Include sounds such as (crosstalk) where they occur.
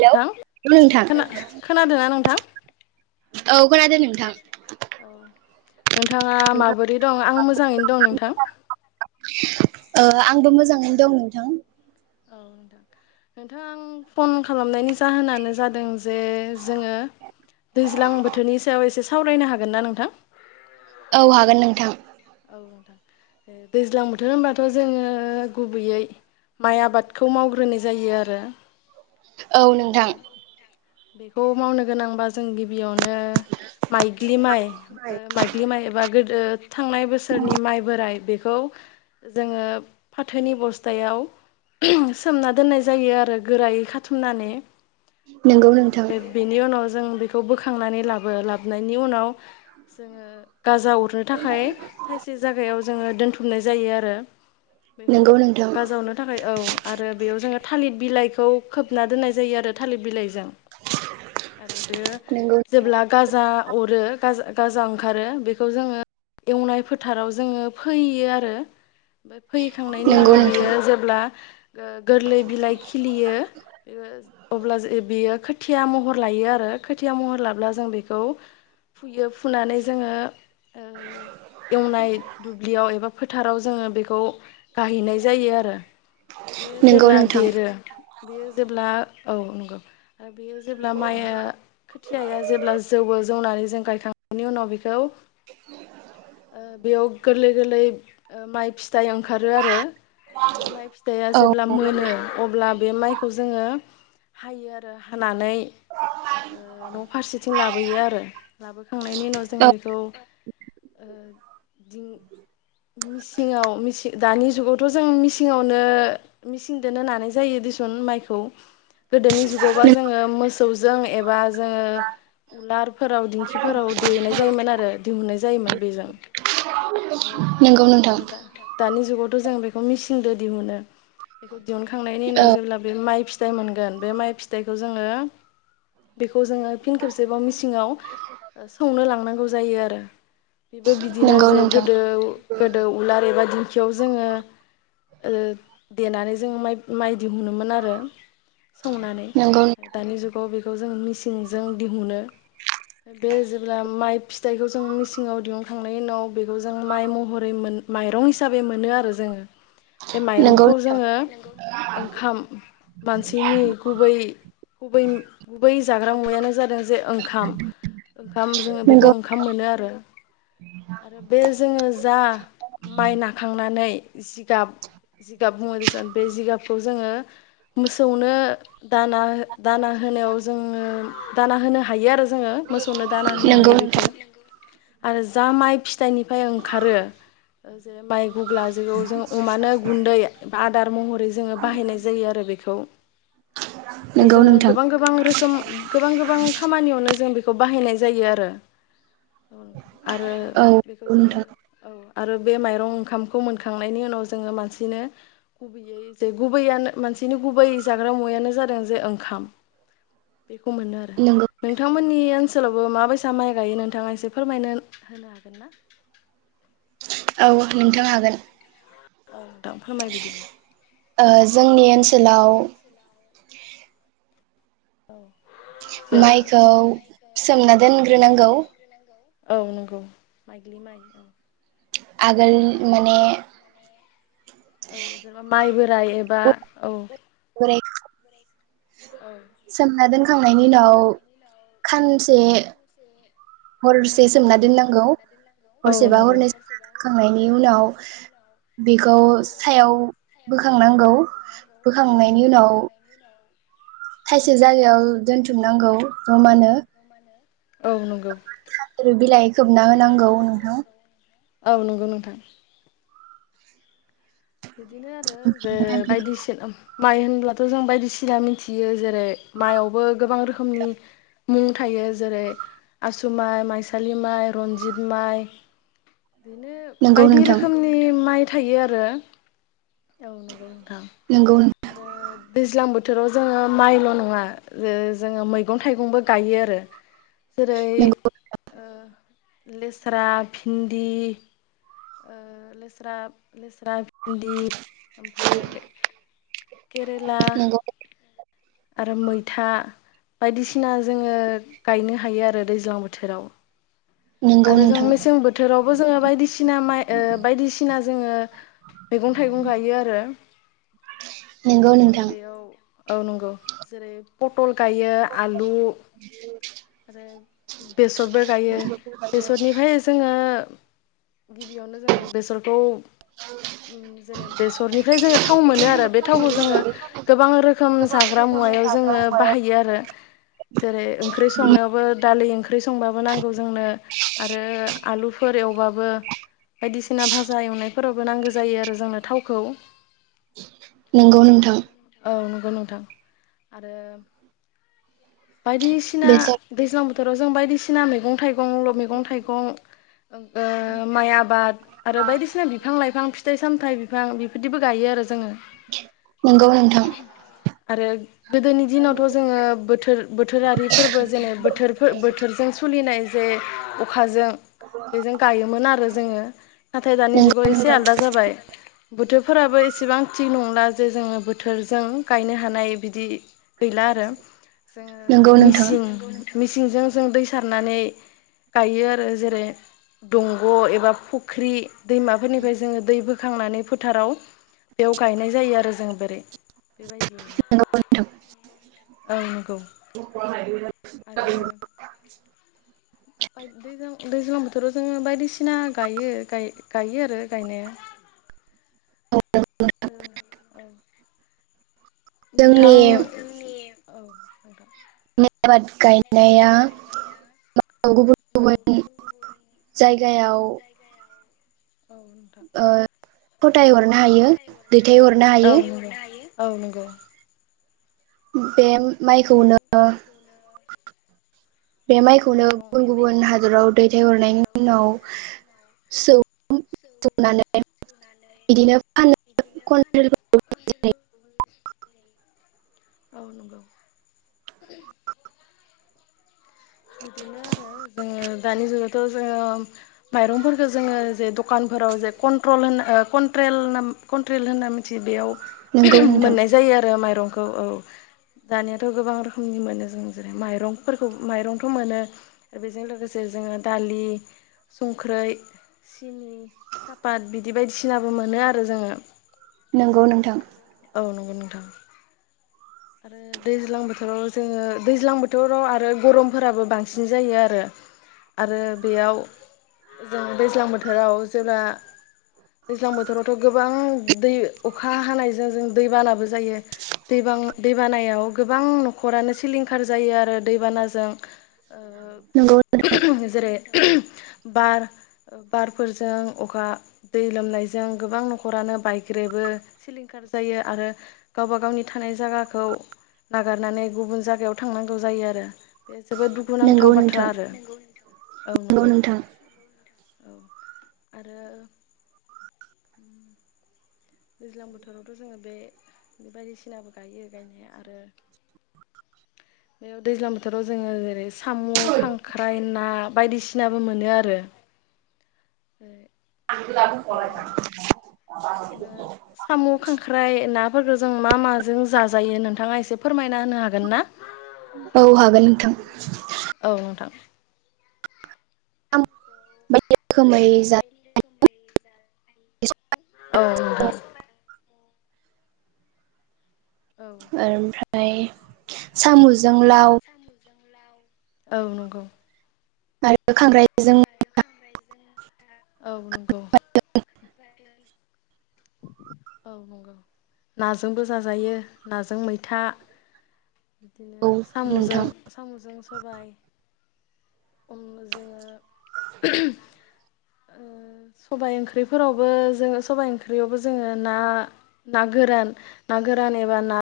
Hello नोंथां औ नोंथां खोना खोनादों ना नोंथां? औ खोनादों नोंथां। औ नोंथाङा माबोरै दं आं मोजाङैनो दं नोंथां। ओ आंबो मोजाङैनो दं नोंथां। औ नोंथां नोंथां आं फन खालामनायनि जाहोनानो जादों जे जोङो दैज्लां बोथोरनि सायाव एसे सावरायनो हागोन ना नोंथां? औ हागोन नोंथां। औ नोंथां दैज्लां बोथोर होनबाथ जोङो गुबैयै माइ आबादखौ मावग्रोनाय जायो आरो। ओ औ नोंथां। बेखौ मावनो गोनां बा जों गिबि यावनो माइदलि माइ ओ माइदलि माइ एबा गो ओ थांनाय बोसोरनि माइ बोराय बेखौ खौ जोङो फाथोनि बस्थायाव सोमना दोननाय जायो आरो गोरायै खाथुमनानै। नोंगौ नोंथां बेखौ बेनि उनाव जों बे खौ बोखांनानै लाबो लाबोननि उनाव जोङो गाजा अरनो थाखा खाय थायसे जागायाव जोङो दोनथुमनाय जायो आरो। बेखौ नोंगौ नोंथां गाजा अरनो थाखाय औ आरो बेयाव जोङो थालिर बिलाइ खौ खोबना दोननाय जायो आरो। थालि बिलाइ जों आरो बेयो नोंगौ जेब्ला गाजा अरो गाज गाजा ओंखारो बेखौ जोङो एवनाय फोथाराव जोङो फैयो आरो फैखांनायनि नोंगौ उनाव नोंथां बियो जेब्ला ओ गोरलै बिलाइ खिलियो ओ अब्ला जे बेयो खोथिया महर लायो आरो खोथिया महर लाब्ला जों बेखौ फुयो फुनानै जोङो ओ एवनाय दुब्लियाव एबा फोथाराव जोङो बेखौ गाहैनाय जायो आरो बेयो नोंगौ जेब्ला नोंथां देरो बेयो जेब्ला औ नंगौ बेयो जेब्ला माइया खोथियाया जेब्ला जौवो जौनानै जों गायखांनायनि उनाव बेखौ ओ बेयाव गोरलै गोरलै ओ माइ फि फिथाइ ओंखारो आरो बे माइ फिथाइया औ जेब्ला मोनो अब्ला बे माइखौ जोङो हायो आरो हान नानै ओ न' फारसेथिं लाबोयो आरो लाबोखांनायनि उनाव जों औ बेखौ ओ (unintelligible) मिसिङाव मिसि दानि जुगावथ' जों मिसिङावनो मिसिं दोनो नानाय जायो दुसुन माइखौ गोदोनि जुगावबा जोङो मोसौजों एबा जोङो उलारफोराव दिंखिफोराव देनाय जायोमोन आरो दिहुननाय ज बेजों नोंगौ नोंथां आरो दा दानि जुागावथ' जों बेखौ मिसिन दो दिहुनो बेखौ दिहुनखांनायनि औ उनाव जेब्ला बे माइ फि फिथाइ मोनगोन बे माइ फिथाइखौ जोङो बेख खौ जोङो फिन खेबसेबाव मिसिङाव ओ सौनो लांनांगौ जायो आरो बेबो बिदिनो नोंगौ जे नोंथां गोदो गोदो उलार एबा दिंखियाव जोङो ओ देनानै जों माइ- माइ दिहुनोमोन आरो संनानै नोंगौ दानि जुगाव बेखौ जों मेचिनजों दिहुनो बे जेब्ला माइ फिथाइखो जोङो मेसिन सिङाव दिहुननोखांनायनि उनाव बेखौ जों माइ महरै मोन माइरं हिसाबै मोनो आरो जोङो बे नोंगौ माइरंखौ नोंथां जोङो ओंखाम मानसिनि गुबै गुबै गुबै जाग्रा मुवायानो जादों जे ओंखाम ओंखाम जोङो नोंगौ बेखौ ओंखाम मोनो आरो आरो बे जोङो जा माइ नाखांना नै जिगाब जिगाब बुङो देसन बे जिगाबखौ जों जोङो मोसौनो दाना दाना होनायाव जोङो दाना होनो हायो आरो जोङो मोसौनो दाना होनो नोंगौ हायो बेखौ नोंथां आरो जा माइ फिथाइनिफ्राय ओंखारो जे माइ गुग्ला जखौ जों अमानो गुन्दै आदार महरै जोङो बाहायनाय जायो आरो बेखौ आरो नोंगौ जोङो नोंथां गोबां गोबां रोखोम गोबां गोबां खामानियावनो जों बे बाहायनाय जायो आरो आरो औ बेखौ नोंगौ जोङो नोंथां औ आरो बे माइरं ओंखामखौ मोनखांनायनि उनाव जोङो मानसिनो गुबैयै जे गुबैयानो मानसिनि गुबै जाग्रा मुवायानो जादों जे ओंखाम बेखौ मोनो आरो नोंगौ नोंथांमोननि ओनसोल ओनसोलावबो माबायसा माइ गायो नोंथाङा एसे फोरमायनो होनो हागोन ना औ नोंथां हागोन औ नोंथां फोरमाय बिदिब्ला ओ जोंनि ओनसोलाव (inaudible) (inaudible) जे माइखौ सोमना दोनग्रो नांगौ औ नंगौ माइग्लि माइ औ आगोल माने औ जेनेबा माइबो गायोबा औ (unintelligible) सोमना दोन फोखांनायनि उनाव खानसे हरसे खानसे सोमना बा बे दोननांगौ औ हरसेबा नंगौ हरनै सोमना दोनखांनायनि उनाव बेखौ सायाव बोखां नांगौ औ बोखांनायनि नंगौ उनाव थाइ से जायगायाव दोनथुमनांगौ जमानो औ नंगौ आरो बिलाइ खोबना होनांगौ नोंथां औ नंगौ नोंथां बिदिनो आरो जे ओमफ्राय बेखौ बायदिसिना माइ होनब्लाथ जों बायदिसिना मिथियो जेरै माइयावबो गोबां रोखोमनि मुं थायो जेरै आसु माइ माइसालि माइ रनजित माइ बिदिनो नंगौ बायदि नोंथां रोखोमनि माइ थायो आरो। औ नंगौ नोंथां नंगौ नंगौ आरो दैज्लां बोथोराव जोङो माइल नङा जो जोङो मैगं थाइगंबो गायो आरो। जेरै ओ लेस स्रा भिन्दि ओ लेस्रा लेस्रा भिन्दि ओमफाय केरेला। नंगौ आरो मैथा बायदिसिना जोङो गायनो हायो आरो दैज्लां बोथोराव। नंगौ आरो जों नोंथां मेसें बोथोराव बो जोङो बायदिसिना माइ ओ बायदिसिना जोङो मैगं थाइगं गायो आरो। ओ नंगौ जेरै नोंथां बेयाव औ नंगौ जेरै पटल गायो आलु आरो बेसरबो गायो। बेसरनिफ्राय जोङो गिबियावनो जोङो बेसरखौ उम जेने बेसरनिफ्राय जोङो थाव मोनो आरो बे थावखौ जोङो गोबां रोखोम जाग ग्रा मुवायाव जोङो बाहायो आरो। जेरै ओंख्रि संनायावबो दालि ओंख्रि संबाबो नांगौ जोंनो। आरो आलुफोर एवबाबो बायदिसिना भाजा एवनायफोरावबो नांगो जायो आरो जोंनो थावखौ। नंगौ औ नोंथां औ नं नंगौ नोंथां आरो बायदिसिना बेसर दैज्लां बो थोराव जों बायदिसि मैगं थाइ गं ल' मैगं थाइगं माइ ओ आबाद आरो बायदिसिना बिफां लाइफां फिथाइ सामथाय बि गां बिफोरदिबो गायो आरो जोङो। नंगौ नोंथां आरो गोदोनि दिनावथ' जोङो बोथोर बोथोरारि फोरबो जेने बोथोर बोथोरजों सु खुलिनाय जे अखाजों बेजों गायोमोन आरो जोङो नाथाय दानि नंगौ जुगाव एसे नोंथां आलदा जाबाय बोथोरफोराबो एसेबां थिग नंला जे जोङो बो थोरजों गायनो हानाय बिदि गैला आरो नंगौ जोङो नोंथां मिसिं मिसिंजों जों दै सारनानै गायो आरो जेरै दंग' एबा फुख्रि दैमाफोरनिफ्राय जोङो दैबो खांनानै फोथाराव बेयाव गायनाय जायो आरो जों बोरै बेबायदि नंगौ नोंथां ओं नों (unintelligible) (unintelligible) आरो दैजां दैज्लां बोथोराव जोङो बायदिसिना गायो गाय गायो आरो गायनाया औ (unintelligible) जोंनि नोंथांनि औ आबाद गायनाया गुबुन गुबुन जायगायाव (unintelligible) नोंथां ओ फथाय हरनो हायो दैथाय हरनो औ हायो। नंगौ औ नोंगौ बे माइखौनो बे माइखौनो गुबुन गुबुन हादराव दैथायहरनायनि उनाव सौ-सौनानै बिदिनो फानो कुइन्टेल औ नंगौ बिदिनो आरो जोङो दानि जुगावथ' जोङो माइरंफोरखो जोङो जे दखानफोराव जे कन्ट्रल होनो कन्ट्रेल होनना मिथियो बेयाव नंगौ नोंथां मोननाय जायो आरो माइरंखौ औ औ दानियाथ' गोबां रोखोमनि मोनो जों जेरै माइरंफोरखौ माइरं खौ मोनो आरो बेजों लोगोसे जोङो दालि संख्रै सिनि सापात बिदि बायदिसिनाबो मोनो आरो जोङो नोंगौ नोंथां औ नंगौ नोंथां आरो दैज्लां बोथोराव जोङो दैज्लां बोथोराव आरो गरमफोराबो बांसिन जायो आरो आरो बेयाव जों दैज्लां बोथोराव जेब्ला दैज्लां बोथोरावथ' गोबां दै अखा हानायजों जों दैबानाबो जायो दैबा दैबानायाव गोबां न'खरानो सिलिंखार जायो आरो दैबानाजों नंगौ जेरै बार बारफोरजों अखा दै लोमनायजों गोबां न'खरानो बायग्रेबो सिलिंखार जायो आरो गावबा गावनि थानाय जायगा खौ नागारनानै गुबुन जायगायाव थांनांगौ जायो आरो बे जोबोद दुखुनांथाव नंगौ बाथ्रा नोंथां आरो औ नंगौ औ आरो दैज्लां बोथोरावथ' जोङो बे बायदिसिनाबो गायो गायनाया आरो बेयाव दैज्लां बोथोराव जोङो जेरै साम', खांख्राइ, ना बायदिसिनाबो मोनो आरो (inaudible) औ नंगौ साम' खांख्राइ नाफोरखौ जों मा माजों जाजायो जायो नोंथाङा एसे फोरमायना होनो हागोन ना? औ हागोन नोंथां औ नोंथां (unintelligible) औ नोंथां औ ओमफ्राय ओमफ्राय सामु जों लाउ औ नंगौ आरो खांख्रायजों (unintelligible) औ नंगौ औ नंगौ नाजोंबो जाजायो नाजों मैथा बिदिनो साम'जों नोंथां साम'जों सबाय (unintelligible) सबाय ओंख्रिफोरावबो जो सबाइ ओंख्रियावबो जोङो ना ना गोरान ना गोरान एबा ना